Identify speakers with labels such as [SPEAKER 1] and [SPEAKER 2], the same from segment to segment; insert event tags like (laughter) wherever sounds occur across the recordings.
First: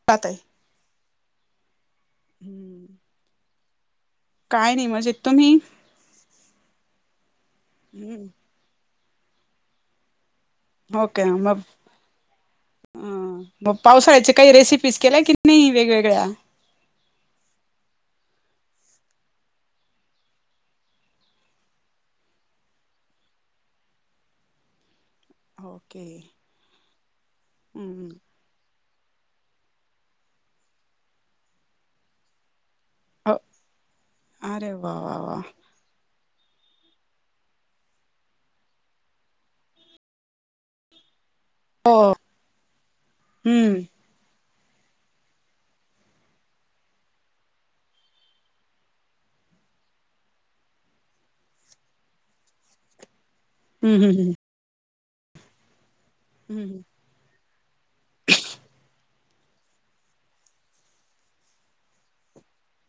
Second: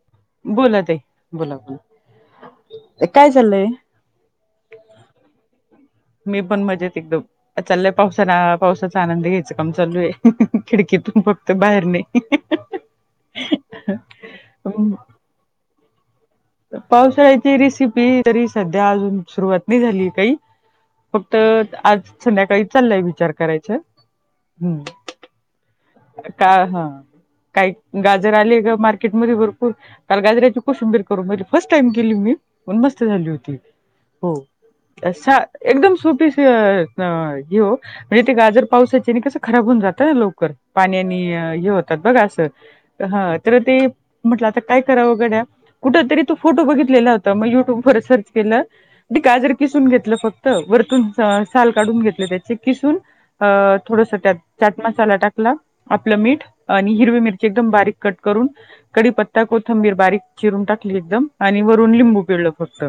[SPEAKER 1] (unintelligible)
[SPEAKER 2] बोला ताई. बोला बोला. काय चाललंय?
[SPEAKER 1] काय नाही. मजेत तुम्ही?
[SPEAKER 2] मी पण मजेत एकदम. चाललंय पावसान पावसाचा आनंद घ्यायचा काम चालू आहे. खिडकीतून
[SPEAKER 1] ओके
[SPEAKER 2] फक्त बाहेर नाही.
[SPEAKER 1] हं. मग पावसाळ्याच्या काही रेसिपीज केल्या कि नाही वेगवेगळ्या?
[SPEAKER 2] पावसाळ्याची रेसिपी तरी सध्या अजून सुरुवात नाही झाली काही. फक्त आज संध्याकाळी चाललंय विचार करायच. हम्म.
[SPEAKER 1] हो.
[SPEAKER 2] का हं. काही
[SPEAKER 1] हम्म
[SPEAKER 2] गाजर आले ग मार्केटमध्ये भरपूर. काल गाजरायाची कोशिंबीर करून बघितली फर्स्ट टाईम केली मी. पण मस्त झाली
[SPEAKER 1] हो
[SPEAKER 2] होती. हो
[SPEAKER 1] अरे वा वा वा
[SPEAKER 2] सा एकदम सोपी. हो म्हणजे ते गाजर पावसाचे आणि कसं खराब होऊन जात लवकर पाण्याने आणि - हे
[SPEAKER 1] हो
[SPEAKER 2] होतात बघ असं हा त्याला ते
[SPEAKER 1] हम्म
[SPEAKER 2] म्हटलं. आता काय कराव घड्या कुठ तरी तू फोटो बघितलेला होता मग युट्यूब व सर्च केलं. गाजर किसून घेतलं फक्त वरतून साल काढून घेतलं त्याचे किसून - अ
[SPEAKER 1] हम्म हम्म
[SPEAKER 2] थोडसं
[SPEAKER 1] हम्म
[SPEAKER 2] त्यात चाट मसाला टाकला आपलं मीठ
[SPEAKER 1] हम्म
[SPEAKER 2] आणि हिरवी मिरची. एकदम बारीक कट करून. कडीपत्ता कोथंबीर बारीक चिरून टाकली एकदम आणि वरून लिंबू पिळलं फक्त.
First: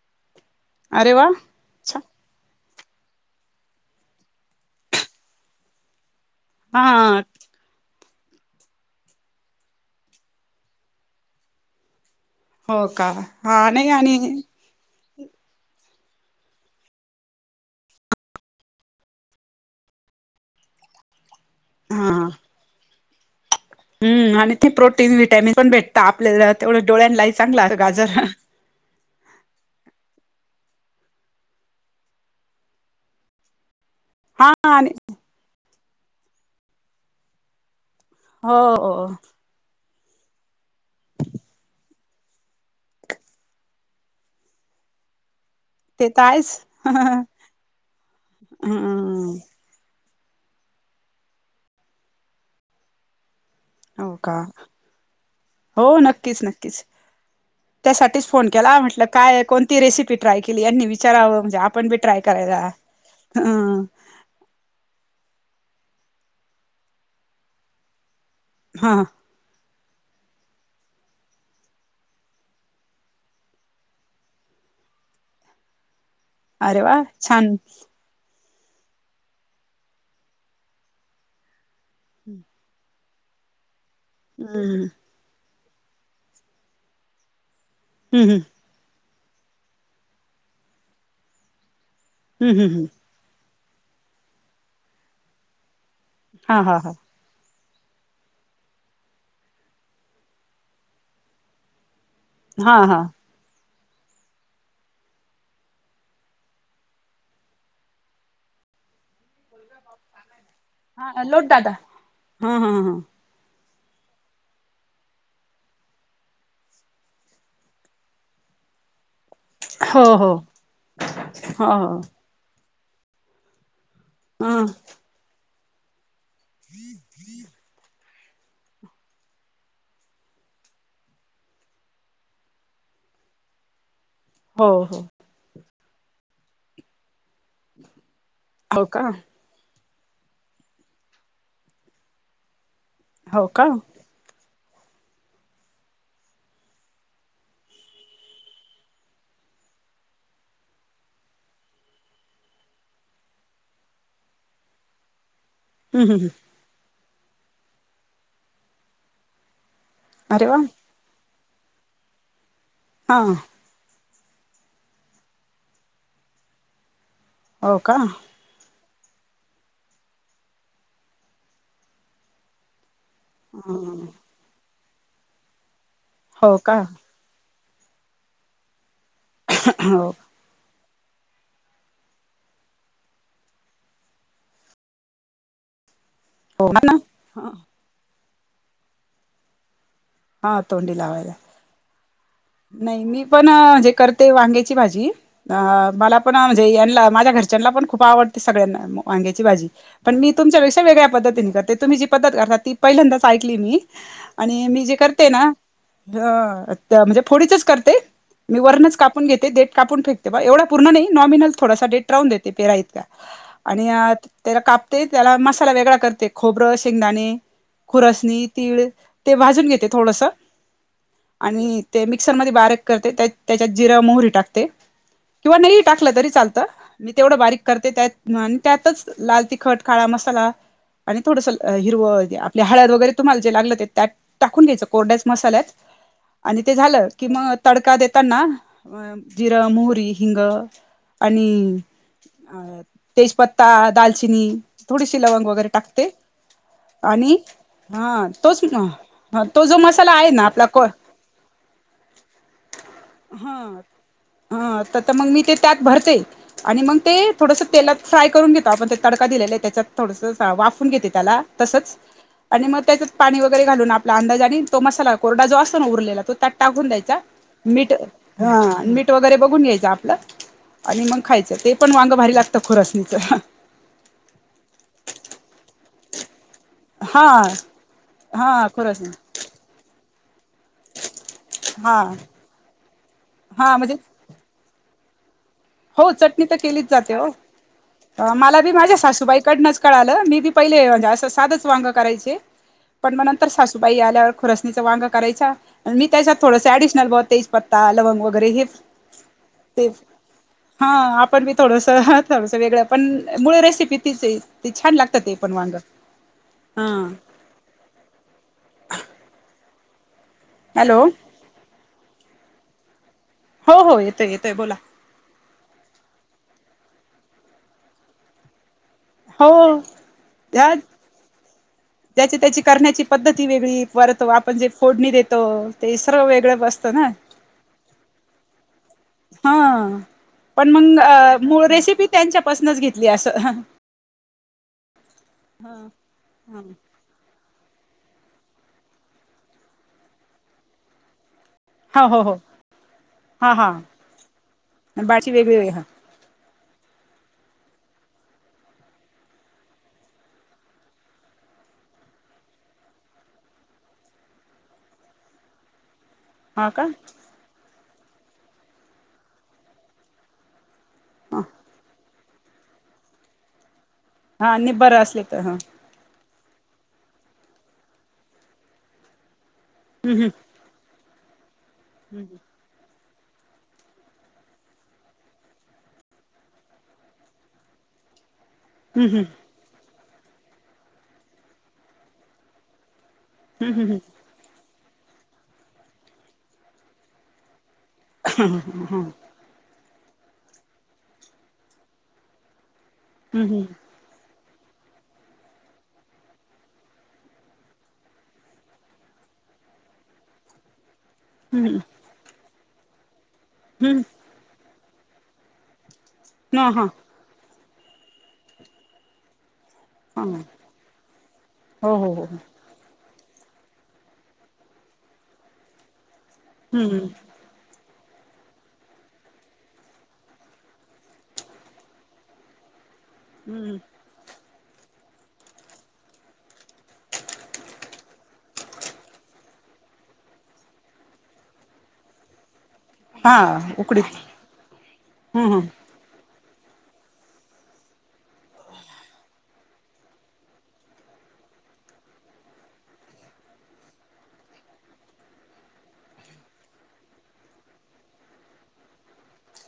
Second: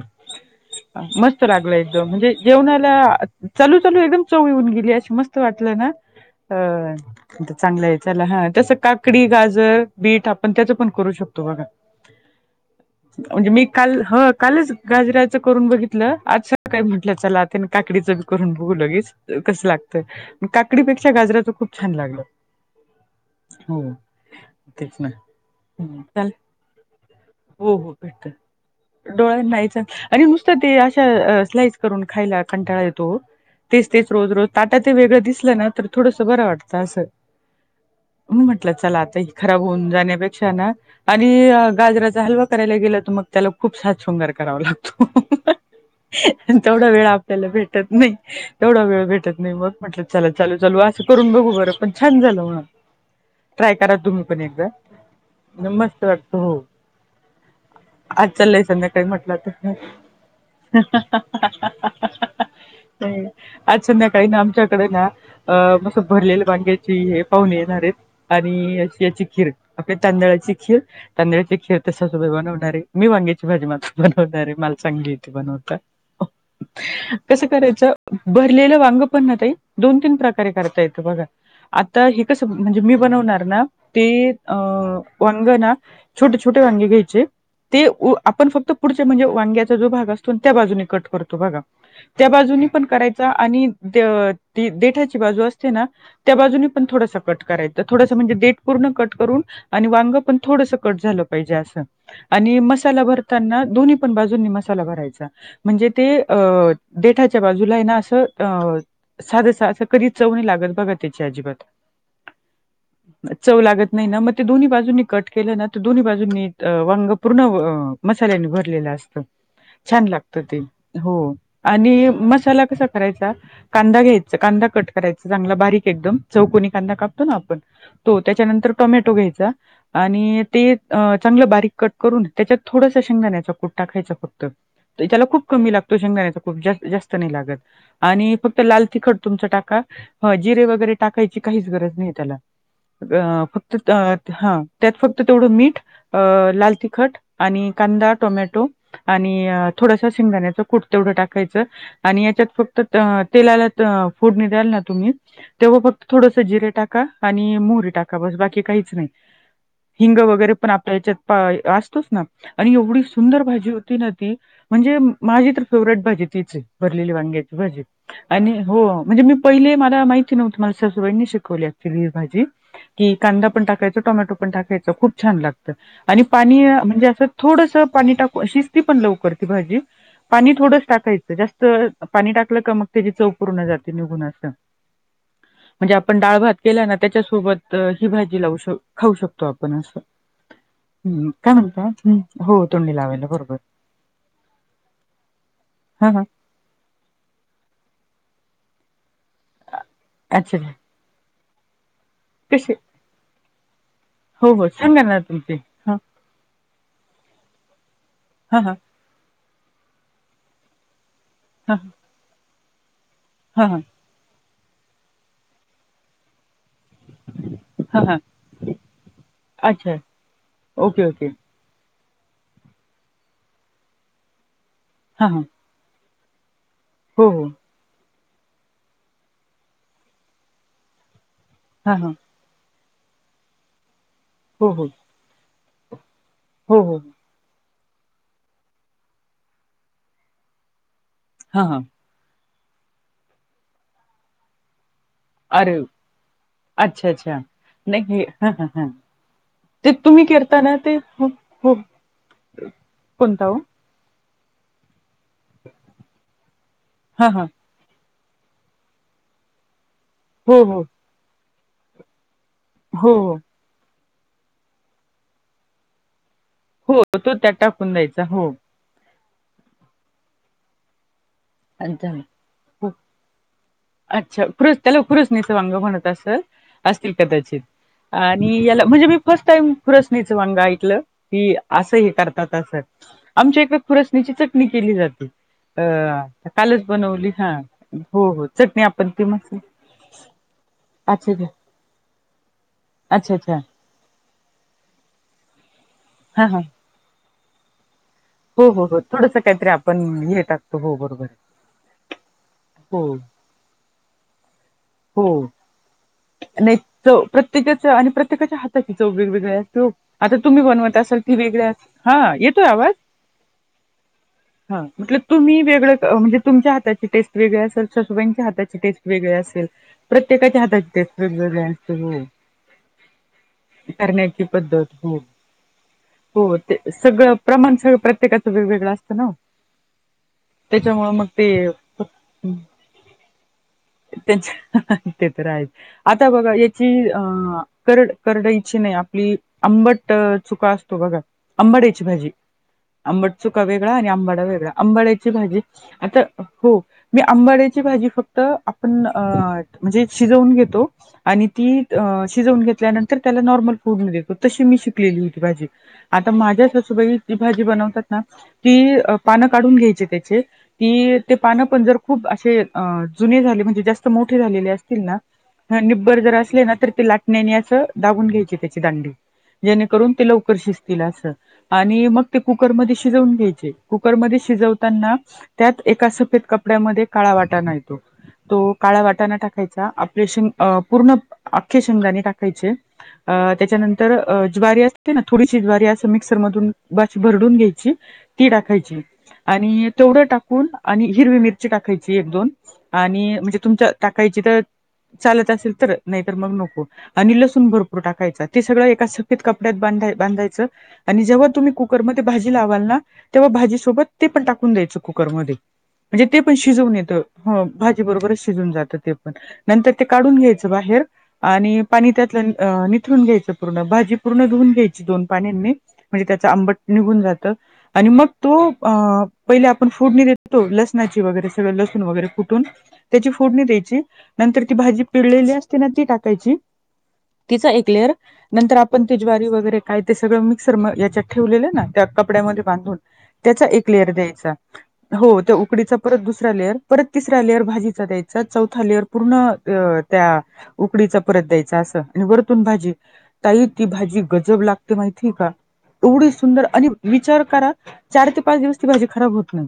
[SPEAKER 1] अरे वा
[SPEAKER 2] मस्त लागले
[SPEAKER 1] अच्छा
[SPEAKER 2] एकदम म्हणजे - जेवणाला चालू- चालू एकदम चववी होऊन गेली अशी मस्त वाटलं ना
[SPEAKER 1] हा
[SPEAKER 2] अ. चांगलं आहे चला हा तसं काकडी गाजर बीट आपण त्याचं पण करू शकतो बघा.
[SPEAKER 1] हो का
[SPEAKER 2] म्हणजे मी
[SPEAKER 1] हा नाही
[SPEAKER 2] काल
[SPEAKER 1] आणि
[SPEAKER 2] ह कालच. गाजराचं करून बघितलं आज काय म्हटलं चला त्या काकडीचं बी करून बघू लगेच. कसं लागतयं काकडीपेक्षा गाजरा तर खूप छान लागल.
[SPEAKER 1] हम् आणि ते
[SPEAKER 2] तेच ना
[SPEAKER 1] प्रोटीन विटामिन पण भेटत
[SPEAKER 2] चाल
[SPEAKER 1] आपल्याला तेवढं डोळ्यां लाही चांगलं गजर.
[SPEAKER 2] डोळे ना हि चांगलं. आणि नुसतं ते अशा स्लाइस करून खायला कंटाळा येतो हो. तेचं - तेचं रोज- रोज
[SPEAKER 1] हा
[SPEAKER 2] ताटा
[SPEAKER 1] आणि
[SPEAKER 2] ते वेगळ दिसलं ना, तर थोडंसं बरं वाटतं असं. म्हणून
[SPEAKER 1] हो
[SPEAKER 2] म्हंटलं
[SPEAKER 1] हो
[SPEAKER 2] चला आता ह खराब होऊन जाण्यापेक्षा ना - आणि गाजराचा हलवा करायला गेला तर मग त्याला खूप साथ शृंगार करावा लागतो.
[SPEAKER 1] ते तर आहेच
[SPEAKER 2] तेवढा वेळ आपल्याला भेटत नाही. तेवढा वेळ
[SPEAKER 1] हम्म
[SPEAKER 2] भेटत नाही मग. म्हटलं चला चालू- चालू असं करून बघू बरं पण छान झालं म. ट्राय करा
[SPEAKER 1] हो
[SPEAKER 2] तुम्ही
[SPEAKER 1] का
[SPEAKER 2] पण एकदा
[SPEAKER 1] हो
[SPEAKER 2] मस्त वाटत
[SPEAKER 1] नक्कीच
[SPEAKER 2] हो.
[SPEAKER 1] नक्कीच त्यासाठीच
[SPEAKER 2] आज
[SPEAKER 1] फोन
[SPEAKER 2] चाललंय
[SPEAKER 1] केला म्हटलं
[SPEAKER 2] संध्याकाळी
[SPEAKER 1] काय
[SPEAKER 2] तर
[SPEAKER 1] कोणती रेसिपी ट्राय केली यांनी विचारावं आ. आपण बी ट्राय करायला.
[SPEAKER 2] ह् आज
[SPEAKER 1] ह
[SPEAKER 2] संद्या- काही ना आमच्याकडे ना अ मस्त भरलेल्या वांग्याची हे पाहून येणार आहेत. आणि
[SPEAKER 1] हा
[SPEAKER 2] याची खीर आपल्या तांदळाची खीर. तांदळा ची खीर सासूबाई बनवणारे मी वांगेची भाजी मात्र बनवणारे मला चांगली येती बनवता. हो.
[SPEAKER 1] अरे वा छान
[SPEAKER 2] कसं करायचं भरलेलं वांग पण ना ताई दोन तीन प्रकारे करता येतं बघा. तर हे कसं म्हणजे मी बनवणार ना ते अ..
[SPEAKER 1] हम्म
[SPEAKER 2] वांग ना छोटे छोटे वांगे घ्यायचे ते
[SPEAKER 1] हम्म
[SPEAKER 2] आपण फक्त - पुढच्या म्हणजे वांग्याचा जो भाग असतो त्या बाजून कट करतो बघा
[SPEAKER 1] हम्म
[SPEAKER 2] त्याबाजूनी
[SPEAKER 1] हम्म
[SPEAKER 2] पण करायचा. आणि देटाची बाजू असते ना त्या
[SPEAKER 1] हा
[SPEAKER 2] बाजून.
[SPEAKER 1] हा हा
[SPEAKER 2] कट कराय थोडसं म्हणजे देट पूर्ण कट करुन. आणि वांग पण थोडसं कट झालं पाहिजे असं आणि
[SPEAKER 1] हा हा
[SPEAKER 2] मसाला भर. त्यांना दोन्ही पण बाजूनी मसाला भरायचा. म्हणजे ते अ देठाच्या बाजुला आहे ना असं अ. साधं स असं कधी चवही लागतं.
[SPEAKER 1] हा अ लोट दादा हम्म- हम्म हम्
[SPEAKER 2] चव लागत नाही ना मग ते दोन्ही बाजूंनी कट केलं ना तर दोन्ही बाजूंनी वांग पूर्ण - मसाल्याने भरलेलं असतं.
[SPEAKER 1] हो
[SPEAKER 2] छान
[SPEAKER 1] हो
[SPEAKER 2] लागत ते हो
[SPEAKER 1] हो हो
[SPEAKER 2] आणि मसाला कसा करायचा. कांदा घ्यायचा, कांदा कट करायच चांगला बारीक एकदम, चौकणी कांदा कापतो ना आपण तो त्याच्यानंतर टोमॅटो घ्यायचा आणि ते चांगलं बारीक कट करून त्याच्यात थोडसं शेंगदाण्याच कुट टाकायचं फक्त
[SPEAKER 1] हो हो
[SPEAKER 2] त्याला खूप कमी लागतो शेंगदाण्याचा कूट जास्त जास्त नाही लागत आणि फक्त तर
[SPEAKER 1] हो
[SPEAKER 2] लाल
[SPEAKER 1] का
[SPEAKER 2] तिखट तुमच टाका, ह जिरे वगैरे टाकायची काहीच गरज नाही त्याला अ
[SPEAKER 1] हो का
[SPEAKER 2] फक्त हा (inaudible) त्यात फक्त तेवढं मीठ, लाल तिखट आणि कांदा, टोमॅटो आणि थोडसा शिंगाण्याचं कूट तेवढं टाकायचं आणि याच्यात फक्त तेलाला फोडणी द्याल ना तुम्ही तेव्हा फक्त
[SPEAKER 1] हम्म हम्म
[SPEAKER 2] थोडस जिरे टाका आणि मोहरी टाका बस बाकी काहीच नाही हिंग
[SPEAKER 1] अरे
[SPEAKER 2] वगैरे
[SPEAKER 1] वा
[SPEAKER 2] पण आपल्या हच्यात असतोच ना आणि एवढी
[SPEAKER 1] हा
[SPEAKER 2] सुंदर भाजी होती ना ती म्हणजे माझी तर फेवरेट भाजी तीच आहे भरलेली वांग्याची
[SPEAKER 1] हो
[SPEAKER 2] भाजी
[SPEAKER 1] का
[SPEAKER 2] आणि हो म्हणजे मी पहिले मला माहिती नव्हती मला सासूबाईंनी शिकवली अक्चुअली ही भाजी की कांदा पण टाकायचं टोमॅटो पण टाकायचं खूप छान लागतं आणि
[SPEAKER 1] हो
[SPEAKER 2] पाणी
[SPEAKER 1] का
[SPEAKER 2] म्हणजे असं थोडस पाणी टाकू, शिजती पण लवकर ती भाजी
[SPEAKER 1] हो
[SPEAKER 2] पाणी थोडंस टाकायचं जास्त पाणी टाकलं का मग त्याची चव पूर्ण जाते निघून असं म्हणजे आपण डाळ भात केला ना त्याच्यासोबत ही भाजी लावू शक खाऊ शकतो आपण असं
[SPEAKER 1] हा तोंडी
[SPEAKER 2] हम्म..
[SPEAKER 1] लावायला
[SPEAKER 2] काय म्हणताय?
[SPEAKER 1] नाही मी पण म्हणजे करते वांग्याची भाजी अ
[SPEAKER 2] हा
[SPEAKER 1] मला
[SPEAKER 2] हा
[SPEAKER 1] पण म्हणजे यांना माझ्या घर घरच्यांला खूप आवडते सगळ्यांना वांग्याची भाजी, पण मी
[SPEAKER 2] अच्छा
[SPEAKER 1] तुमच्यापेक्षा वेगळ्या पद्धतीने करते, तुम्ही जी पद्धत पद्धत करतात
[SPEAKER 2] कसे
[SPEAKER 1] ती पहिल्यांदाच ऐकली मी
[SPEAKER 2] हो
[SPEAKER 1] आणि
[SPEAKER 2] हो
[SPEAKER 1] मी जे
[SPEAKER 2] सांगा
[SPEAKER 1] करते ना
[SPEAKER 2] तुमचे हा
[SPEAKER 1] ह म्हणजे फोडीचच करते मी
[SPEAKER 2] हा हा
[SPEAKER 1] वरणच कापून घेते देट कापून फेकते ते एवढा पूर्ण नाही नॉमिनल
[SPEAKER 2] हा
[SPEAKER 1] थोडासा देठ राहून देते पेरा इतका
[SPEAKER 2] हा हा
[SPEAKER 1] आणि त्याला कापते त्याला मसाला वेगळा करते खोबरं, शेंगदाणे
[SPEAKER 2] हा हा
[SPEAKER 1] खुरसणी, तीळ ते भाजून घेते
[SPEAKER 2] अच्छा
[SPEAKER 1] थोडस
[SPEAKER 2] ओके ओके
[SPEAKER 1] आणि ते मिक्सरमध्ये बारीक करते, त्या त्याच्यात जिरा, मोहरी टाकते
[SPEAKER 2] हा हां..
[SPEAKER 1] किंवा नाही टाकल तरी चालत, मी तेवढं बारीक करते, त्या त्यातच लाल तिखट, काळा मसाला आणि थोडस
[SPEAKER 2] हा हा
[SPEAKER 1] हिरवं हळद वगैरे तुम्हाला जे लागलं ते त्यात टाकून
[SPEAKER 2] हो
[SPEAKER 1] घ्यायंच
[SPEAKER 2] हो
[SPEAKER 1] कोरड्याच मसाल्यात आणि ते
[SPEAKER 2] हो हो
[SPEAKER 1] झालं की मग तडका देताना जिरं, मोहरी, हिंग
[SPEAKER 2] हा
[SPEAKER 1] आणि
[SPEAKER 2] हा
[SPEAKER 1] अ तेजपत्ता, दालचिनी थोडीशी लवंग वगैरे
[SPEAKER 2] अरे
[SPEAKER 1] टाकते
[SPEAKER 2] अच्छा
[SPEAKER 1] आणि
[SPEAKER 2] अच्छा नाही
[SPEAKER 1] हा
[SPEAKER 2] हे,
[SPEAKER 1] तोच
[SPEAKER 2] हा हा
[SPEAKER 1] तो जो
[SPEAKER 2] ते
[SPEAKER 1] मसाला
[SPEAKER 2] तुम्ही
[SPEAKER 1] आहे ना
[SPEAKER 2] करता
[SPEAKER 1] आपला कोरड
[SPEAKER 2] ते हो हो. कोणता हो
[SPEAKER 1] हा हा तर आता मग मी ते त्यात भरते आणि मग ते
[SPEAKER 2] हा हा
[SPEAKER 1] थोडंसं तेलात फ्राय करून घेतो आपण ते तडका दिलेला आहे त्याच्यात थोडस
[SPEAKER 2] हो हो
[SPEAKER 1] वाफवून घेते त्याला तसच आणि मग त्याच्या
[SPEAKER 2] हो हो
[SPEAKER 1] पाणी ओतून वैगेरे घालून आपला अंदाजाने आणि तो मसाला कोरडा जो असतो ना उरलेला त्यात टाकून
[SPEAKER 2] हो
[SPEAKER 1] द्यायचा,
[SPEAKER 2] तो त्यात
[SPEAKER 1] मीठ
[SPEAKER 2] टाकून
[SPEAKER 1] ह
[SPEAKER 2] द्यायचा हो
[SPEAKER 1] मीठ मीठ वगैरे बघून घ्यायच आपलं आणि मग खायचं ते पण
[SPEAKER 2] आणि
[SPEAKER 1] वांग
[SPEAKER 2] झालं
[SPEAKER 1] भारी लागतं
[SPEAKER 2] हो
[SPEAKER 1] खुरसणीच
[SPEAKER 2] अच्छा! कृत्याला त्याला खुरसणीच वांग म्हणत असंल असतील
[SPEAKER 1] हा
[SPEAKER 2] कदाचित आणि
[SPEAKER 1] हा
[SPEAKER 2] याला म्हणजे
[SPEAKER 1] खुरसणी
[SPEAKER 2] मी फर्स्ट टाइम खुरसनीच वांग ऐकलं कि असं
[SPEAKER 1] हा
[SPEAKER 2] हे करतात असत,, आमच्या एका
[SPEAKER 1] हा म्हणजे
[SPEAKER 2] खुरसणीची चटणी केली जाते
[SPEAKER 1] हो
[SPEAKER 2] अ..
[SPEAKER 1] चटणी
[SPEAKER 2] कालच
[SPEAKER 1] केलीच जाते ओ
[SPEAKER 2] बनवली हा हो
[SPEAKER 1] अ
[SPEAKER 2] हो
[SPEAKER 1] मला बी
[SPEAKER 2] चटणी
[SPEAKER 1] माझ्या
[SPEAKER 2] आपण ती मस्त
[SPEAKER 1] सासूबाईकडंच कळालं मी बी पहिले अस
[SPEAKER 2] अच्छा अच्छा
[SPEAKER 1] सादच वांग करायचे पण म
[SPEAKER 2] अच्छा
[SPEAKER 1] नंतर
[SPEAKER 2] अच्छा
[SPEAKER 1] सासू बाई आल्यावर खुरसणीचा वांग करायचा मी त्याच्यात
[SPEAKER 2] हा हा
[SPEAKER 1] थोडस ऍडिशनल ब तेज पत्ता लवंग व
[SPEAKER 2] हो हो हो थोडस कायतरी आपण येतात
[SPEAKER 1] हा आपण बी थोडस थोडसं वेगळ
[SPEAKER 2] हो
[SPEAKER 1] पण मुळ रेसिपी तीच छान लागत ते
[SPEAKER 2] हो
[SPEAKER 1] पण वांग हा.
[SPEAKER 2] त्याच्याच आणि प्रत्येकाच्या हाताची चव वेगवेगळी असते ओ आता तुम्ही बनवत
[SPEAKER 1] हॅलो
[SPEAKER 2] असाल ती वेगळ्यात. हा येतोय आवाज?
[SPEAKER 1] हो हो येतोय येतोय बोला.
[SPEAKER 2] हां, म्हटलं तुम्ही वेगळं म्हणजे तुमच्या हाताची टेस्ट वेगळी असल सासूबाईंच्या हाताची टेस्ट वेगळे
[SPEAKER 1] हो
[SPEAKER 2] असेल. प्रत्येकाच्या
[SPEAKER 1] ह्या
[SPEAKER 2] हातात टेस्ट वेगवेगळ्या आय.
[SPEAKER 1] ज्याची त्याची करण्याची पद्धत ही वेगळी परत
[SPEAKER 2] करण्याची
[SPEAKER 1] आपण जे
[SPEAKER 2] पद्धत
[SPEAKER 1] फोडणी
[SPEAKER 2] हो,
[SPEAKER 1] देतो ते सर्व
[SPEAKER 2] हो
[SPEAKER 1] वेगळं
[SPEAKER 2] ते
[SPEAKER 1] बसतं ना.
[SPEAKER 2] सगळं प्रमाण सगळं प्रत्येकाचं वेगवेगळं असतं ना
[SPEAKER 1] हा पण
[SPEAKER 2] त्याच्यामूळ मग ते
[SPEAKER 1] मूळ रेसिपी त्यांच्यापासूनच घेतली असं.
[SPEAKER 2] त्यांच्या ते तर आहे. आता बघा याची की करड करडायची नाय आपली आंबट चुका असतो बघा? आंबाड्याची
[SPEAKER 1] हो हो
[SPEAKER 2] भाजी
[SPEAKER 1] हो
[SPEAKER 2] आंबड
[SPEAKER 1] हा
[SPEAKER 2] चुका
[SPEAKER 1] हा
[SPEAKER 2] वेगळा आणि आंबाडा वेगळा. आंबाड्याची
[SPEAKER 1] बाळची वेगळी
[SPEAKER 2] भाजी
[SPEAKER 1] वेगळी हा
[SPEAKER 2] आता हो मी आंबाड्याची भाजी फक्त आपण म्हणजे शिजवून घेतो. आणि ती शिजवून घेतल्यानंतर त्याला नॉर्मल फोडणी देतो तशी मी शिकलेली होती भाजी. आता माझ्या
[SPEAKER 1] हा का
[SPEAKER 2] सासूबाई जी भाजी बनवतात ना ती पानं काढून घ्यायची त्याचे. ती ते
[SPEAKER 1] हा
[SPEAKER 2] पानं पण जर खूप अशे जुने झाले म्हणजे जास्त मोठे झालेले
[SPEAKER 1] आणि
[SPEAKER 2] असतील
[SPEAKER 1] बरं
[SPEAKER 2] ना
[SPEAKER 1] असले तर
[SPEAKER 2] हा निब्बर जर असले ना तर ते लाटण्याने असं दागून घ्यायचे त्याची दांडी जेणेकरून ते लवकर शिजतील अस. आणि मग
[SPEAKER 1] हम्म
[SPEAKER 2] ते कुक र मध्ये शिजून घ्यायचे कुकर मध्ये शिजवताना त्यात एका सफेद क पड्यामध्ये काळा वाटाणा येतो तो काळा वाटाणा टाकायचा शेंग अ पूर्ण अख्ये शेंगदाणे टकायचे अ
[SPEAKER 1] हम्म हम्म
[SPEAKER 2] त्याच्यानंतर ज्वारी आ ती ना थोडीशी ज्वारी अस मिक्सर मधून ब अशी भरडून घ्यायची ती टाकायची. आणि तेवढं टाकून आणि हिरवी मिरची टाकायची एक दोन आणि म्हणजे
[SPEAKER 1] हम्म हम्म
[SPEAKER 2] तुमच्या टाकायची तर चालत असेल तरच नाय तर मग नको. आणि लसूण भरपूर टाकायचा ते सगळं एका सफेद कपड्यात बांधाय बांधायचं. आणि जेव्हा तुम्ही कुकरमध्ये भाजी लावाल ना तेव्हा
[SPEAKER 1] हम्म.
[SPEAKER 2] भाजीसोबत ते पण टाकून द्यायचं कुकरमध्ये. म्हणजे ते पण
[SPEAKER 1] ह हा
[SPEAKER 2] शिजवून येतं हो भाजी बरोबरच शिजून जातं ते. नंतर ते
[SPEAKER 1] ह
[SPEAKER 2] काढून घ्यायचं बाहेर आणि
[SPEAKER 1] हो
[SPEAKER 2] पाणी
[SPEAKER 1] हो हो हम्म
[SPEAKER 2] त्यातल अ निथळून घ्यायचं पूर्ण भाजी पूर्ण धुऊन घ्यायची दोन पाण्यांनी. म्हणजे त्याचं आंबट निघून जातं आणि मग तुप अ पहिले आपण फोडणी देतो लसणाची वगैरे सगळं लसूण वगैरे कुटून. त्याची फोडणी
[SPEAKER 1] हम्म
[SPEAKER 2] द्यायची नंतर ती भाजी पिळलेली असते ना ती टाकायची. तिचा एक लेअर. नंतर आपण ते ज्वारी वगैरे काय ते सगळं मिक्सर म याच्यात ठेवलेलं ना त्या कपड्यामध्ये बांधून
[SPEAKER 1] हा
[SPEAKER 2] त्याचा एक
[SPEAKER 1] उकडीत
[SPEAKER 2] लेयर द्यायचा. हो
[SPEAKER 1] हम्म
[SPEAKER 2] ते ऊ
[SPEAKER 1] हम्म
[SPEAKER 2] त्याचा परत दुसरा लेअर परत तिसरा लेअर भाजीचा द्यायचा चौथा लेअर पूर्ण त्या उकडीचा परत द्यायचा अस आणि वरतून भाजी. ताई ती भाजी गजब लागते माहितीय का? एवढी सुंदर आणि विचार करा चार ते पाच दिवस ती भाजी खराब होत नाय.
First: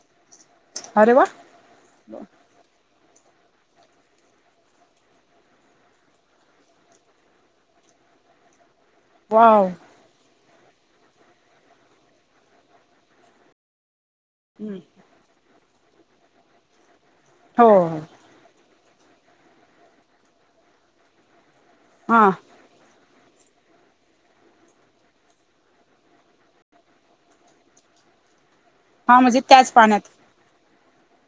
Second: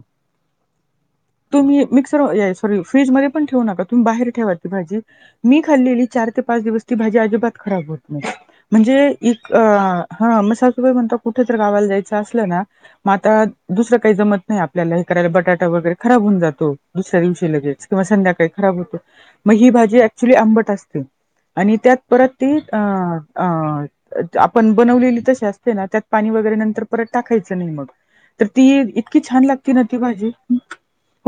[SPEAKER 1] अरे वा.
[SPEAKER 2] तुम्ही मिक्सर सॉरी फ्रीज मध्ये पण ठेवू नका तुम्ही बाहेर ठेवा ती भाजी मी खाल्लेली चार ते पाच दिवस ती भाजी अजिबात खराब होत नाही म्हणजे एक अ
[SPEAKER 1] वाव
[SPEAKER 2] हा मग सासुबाई म्हणतात कुठे तर गावायला जायचं असलं ना मग आता दुसरं काही जमत नाही
[SPEAKER 1] हम्म
[SPEAKER 2] आपल्याला करायला बटाटा वगैरे खराब होऊन जातो दुसऱ्या दिवशी
[SPEAKER 1] हो
[SPEAKER 2] लगेच
[SPEAKER 1] हो
[SPEAKER 2] किंवा संध्याकाळी खराब होतो मग ही भाजी अऍक्च्युली आंबट असते आणि त्यात
[SPEAKER 1] हा
[SPEAKER 2] परत ती अ अ आपण बनवलेली तशी असते ना त्यात पाणी वगैरे नंतर परत टाकायचं नाही मग तर ती इतकी
[SPEAKER 1] हा म्हणजे
[SPEAKER 2] छान
[SPEAKER 1] त्याच
[SPEAKER 2] लागती ना ती
[SPEAKER 1] पाण्यात
[SPEAKER 2] भाजी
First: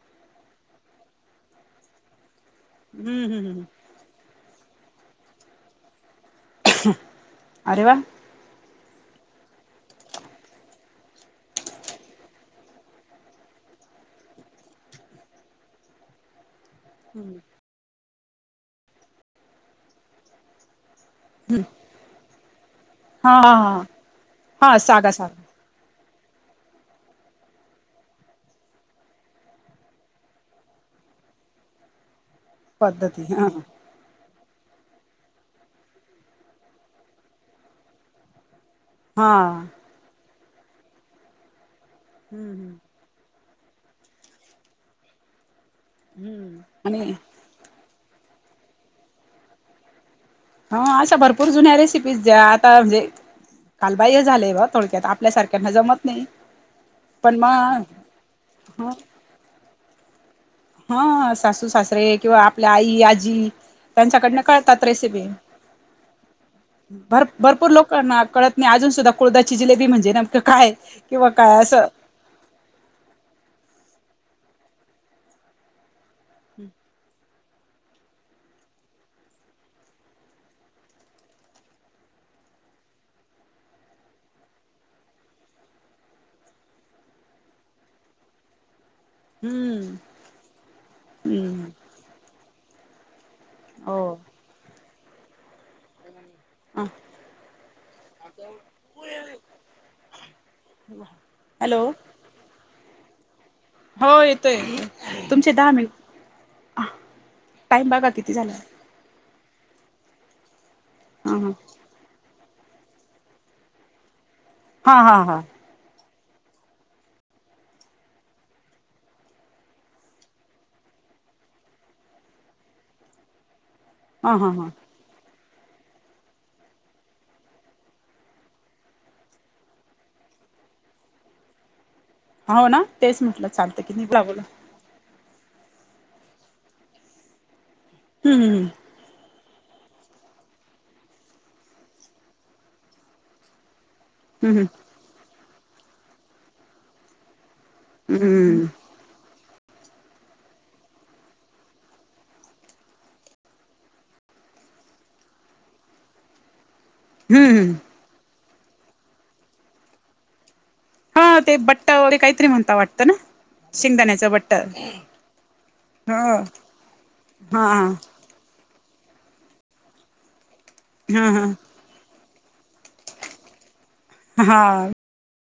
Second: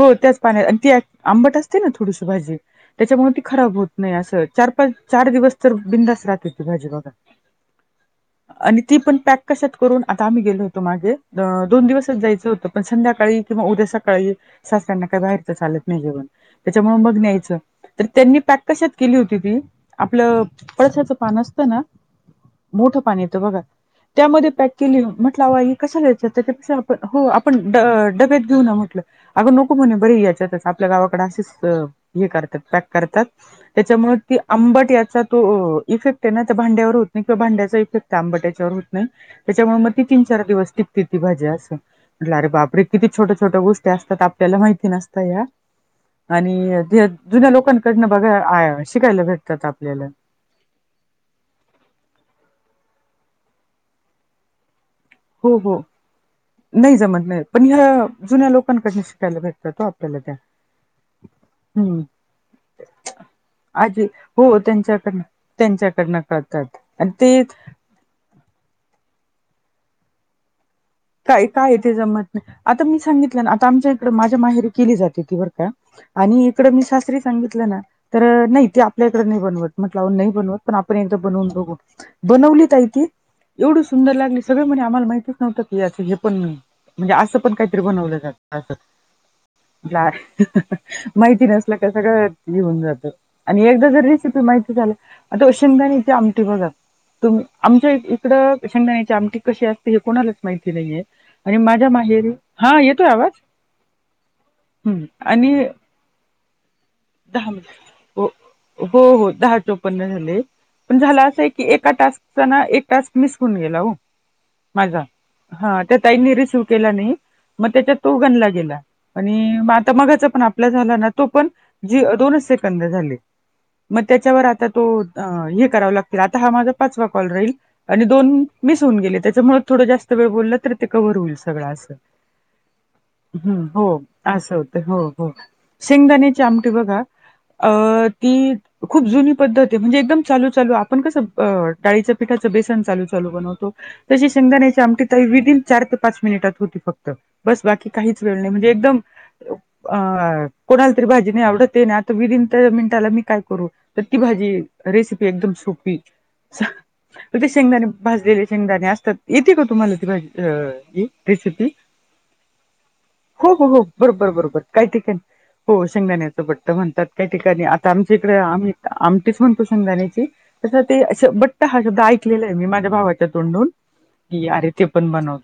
[SPEAKER 2] हो त्याच पाण्यात आणि ती आंबट असते ना थोडीस भाजी
[SPEAKER 1] हम्म
[SPEAKER 2] त्याच्यामुळेती
[SPEAKER 1] हम्म हम्म
[SPEAKER 2] खराब होत नाही असं चार पाच चार दिवस तर बिंदास राहते ती भाजी बघा.
[SPEAKER 1] अरे वा
[SPEAKER 2] आणि ती पण पॅक कशात करून आता आम्ही गेलो होतो मागे अ दोन दिवसच जायचं होतं संध्याकाळी किंवा उद्या सका काळी सासऱ्यांना काही बाहेरच चालत नाही जेवण त्याच्यामुळे मग
[SPEAKER 1] हम्म
[SPEAKER 2] न्यायचं तर त्यांनी पॅक कशात केली होती ती आपलं पळसाच पान असत ना मोठ पान
[SPEAKER 1] हा
[SPEAKER 2] येतं
[SPEAKER 1] हा
[SPEAKER 2] बघा
[SPEAKER 1] हा
[SPEAKER 2] त्यामध्ये पॅक
[SPEAKER 1] हा
[SPEAKER 2] केली
[SPEAKER 1] सागा सागा
[SPEAKER 2] म्हटलं आओ आई कस लहायचं त्याच्यापेक्षा आपण हो आपण ड डब्यात घेऊ ना मग अ नको म्हणे बरी याच्यात आपल्या गावाकडे असेच हे करतात पॅक
[SPEAKER 1] पद्धती
[SPEAKER 2] करतात.
[SPEAKER 1] हा
[SPEAKER 2] त्याच्यामुळे ती आंबट याचा तो इफेक्ट आहे ना त्या भांड्यावर होत नाही किंवा भांड्याचा इफेक्ट त्या आंबट्याच्यावर होत नाही.
[SPEAKER 1] हा.
[SPEAKER 2] त्याच्यामुळे मग ती तीन चार दिवस टिकते ती भाजी असं अर
[SPEAKER 1] हम्म
[SPEAKER 2] बापरे किती छोट्या छोट्या गोष्ट असतात आपल्याला माहिती नसत या
[SPEAKER 1] हम्म हम्म.
[SPEAKER 2] आणि जे जुन्या लोकांकडनं बघा शिकायला भेटतात आपल्याला
[SPEAKER 1] हो अशा भरपूर जुन्या रेसिपीज द्या आता म्हणजे कालबाह्य झाले ब थोडक्यात आप
[SPEAKER 2] हो हो नाही जमत नाही पण ह्या जुन्या लोकांकडे शिकाला भेटतातो आपल्याला त्या
[SPEAKER 1] हा सासू
[SPEAKER 2] हम्म
[SPEAKER 1] सासरे किंवा आपल्या आई आजी
[SPEAKER 2] आजी
[SPEAKER 1] त्यांच्याकडन
[SPEAKER 2] हो
[SPEAKER 1] कळतात
[SPEAKER 2] त्यांच्याकडन
[SPEAKER 1] रेसिपी
[SPEAKER 2] त्यांच्याकडनं कळतात आणि
[SPEAKER 1] भ
[SPEAKER 2] ते
[SPEAKER 1] भरपूर लोक कळत नाही अजून सुद्धा कुळददाची जिलेबी म्हणजे नेमकं काय किंवा
[SPEAKER 2] काय काय य
[SPEAKER 1] असं
[SPEAKER 2] ते जमत नाही आता मी सांगितलं ना आता आमच्या इकड माझ्या माहेरी केली जाते ती बर का आणि इकड मी सासरी सांगितलं ना तर नाही ते आपल्याकडे नाही बनवत म्हटलं नाही बनवत पण आपण एकदा बनवून बघू बनवली तरी ती एवढी सुंदर लागली सगळे म्हणे आम्हाला माहितीच नव्हतं ये अस हे पण नाही म्हणजे असा काहीतरी बनवलं जात असं
[SPEAKER 1] हम्म.
[SPEAKER 2] नाय माहिती
[SPEAKER 1] हम्म
[SPEAKER 2] नसल का सगळं येऊन जात आणि एकदा
[SPEAKER 1] हो
[SPEAKER 2] जर रेसिपी माहिती झालं आता शेंगदाण्याची आमटी ते बघा आमच्या इकड शेंगदाण्याची आमटी कशी असते हे कोणालाच (unintelligible) आणि
[SPEAKER 1] हॅलो
[SPEAKER 2] माझ्या माहेरी हा येतोय आवाज
[SPEAKER 1] हो येतोय
[SPEAKER 2] हम्म
[SPEAKER 1] तुमचे
[SPEAKER 2] आणि
[SPEAKER 1] दहा मिनी
[SPEAKER 2] दहा मि हो हो हो दहा चोपन्ना झाले पण झाल
[SPEAKER 1] हा
[SPEAKER 2] असं क एका टास्चा ना एक टास्क मिस करून गेला हो
[SPEAKER 1] हा हा
[SPEAKER 2] माझा
[SPEAKER 1] हा
[SPEAKER 2] हा त्या ताईनी रिसीव केला नाही मग त्याच्यात तो गणला गेला आणि आता मगाचा पण आपला झाला ना तो पण जी दोनच सेकंद झाली मग
[SPEAKER 1] हा
[SPEAKER 2] त्याच्यावर
[SPEAKER 1] हा
[SPEAKER 2] आता तो
[SPEAKER 1] हा
[SPEAKER 2] अ हे करावं लागतील आता हा माझा पाचवा कॉल राहील आणि दोन मिस होऊन गेले त्याच्यामुळ थोडं जास्त वेळ बोलला तर ते कव्हर होईल सगळं असं.
[SPEAKER 1] हो ना तेच म्हटलं
[SPEAKER 2] हम्म,
[SPEAKER 1] चालतं
[SPEAKER 2] हो
[SPEAKER 1] की लागला
[SPEAKER 2] असं होतं हो हो शेंगदाणेची आमटी बघा अ ती
[SPEAKER 1] हम्म हम्म
[SPEAKER 2] खूप जुनी पद्धती म्हणजे एकदम चालू चालू आपण कसं डाळीच्या पिठाचं बेसन चालू चालू बनवतो. तशी
[SPEAKER 1] हम्म
[SPEAKER 2] शंगदााण्याची आमटी ताई विदिन चार ते पाच मिनिटात होती फक्त बस बाकी काहीच वेळ नाही
[SPEAKER 1] हम्म
[SPEAKER 2] म्हणजे एकदम अ कोणा तरी भाजी नाही आवडतये ना आता विदिन मिनटाला मी काय करू? तर ती भाजी रेसिपी एकदम सोपी. तर ते
[SPEAKER 1] हम्म
[SPEAKER 2] शेंगदाणे भाजलेले शेंगदाणे असतात येते का तुम्हाला ती भाजी? अ ती
[SPEAKER 1] हा ते
[SPEAKER 2] रेसिपी
[SPEAKER 1] बट्ट वगैरे काहीतरी म्हणता वाटतं ना
[SPEAKER 2] हो हो हो बरोबर
[SPEAKER 1] शेंगदाण्याचं बट्ट
[SPEAKER 2] बरोबर काही
[SPEAKER 1] ह
[SPEAKER 2] ठीकण हो शेंगाण्याचं बट्ट म्हणतात काही ठिकाणी
[SPEAKER 1] हा हा
[SPEAKER 2] आता आमच्या इकडे आम्ही आमटीच म्हणतो शेंगदाण्याची. तस ते अस बट्ट हा सुद्धा ऐकलेला आहे मी माझ्या भावाच्या तोंडून की अरे
[SPEAKER 1] हा
[SPEAKER 2] ते पण बनव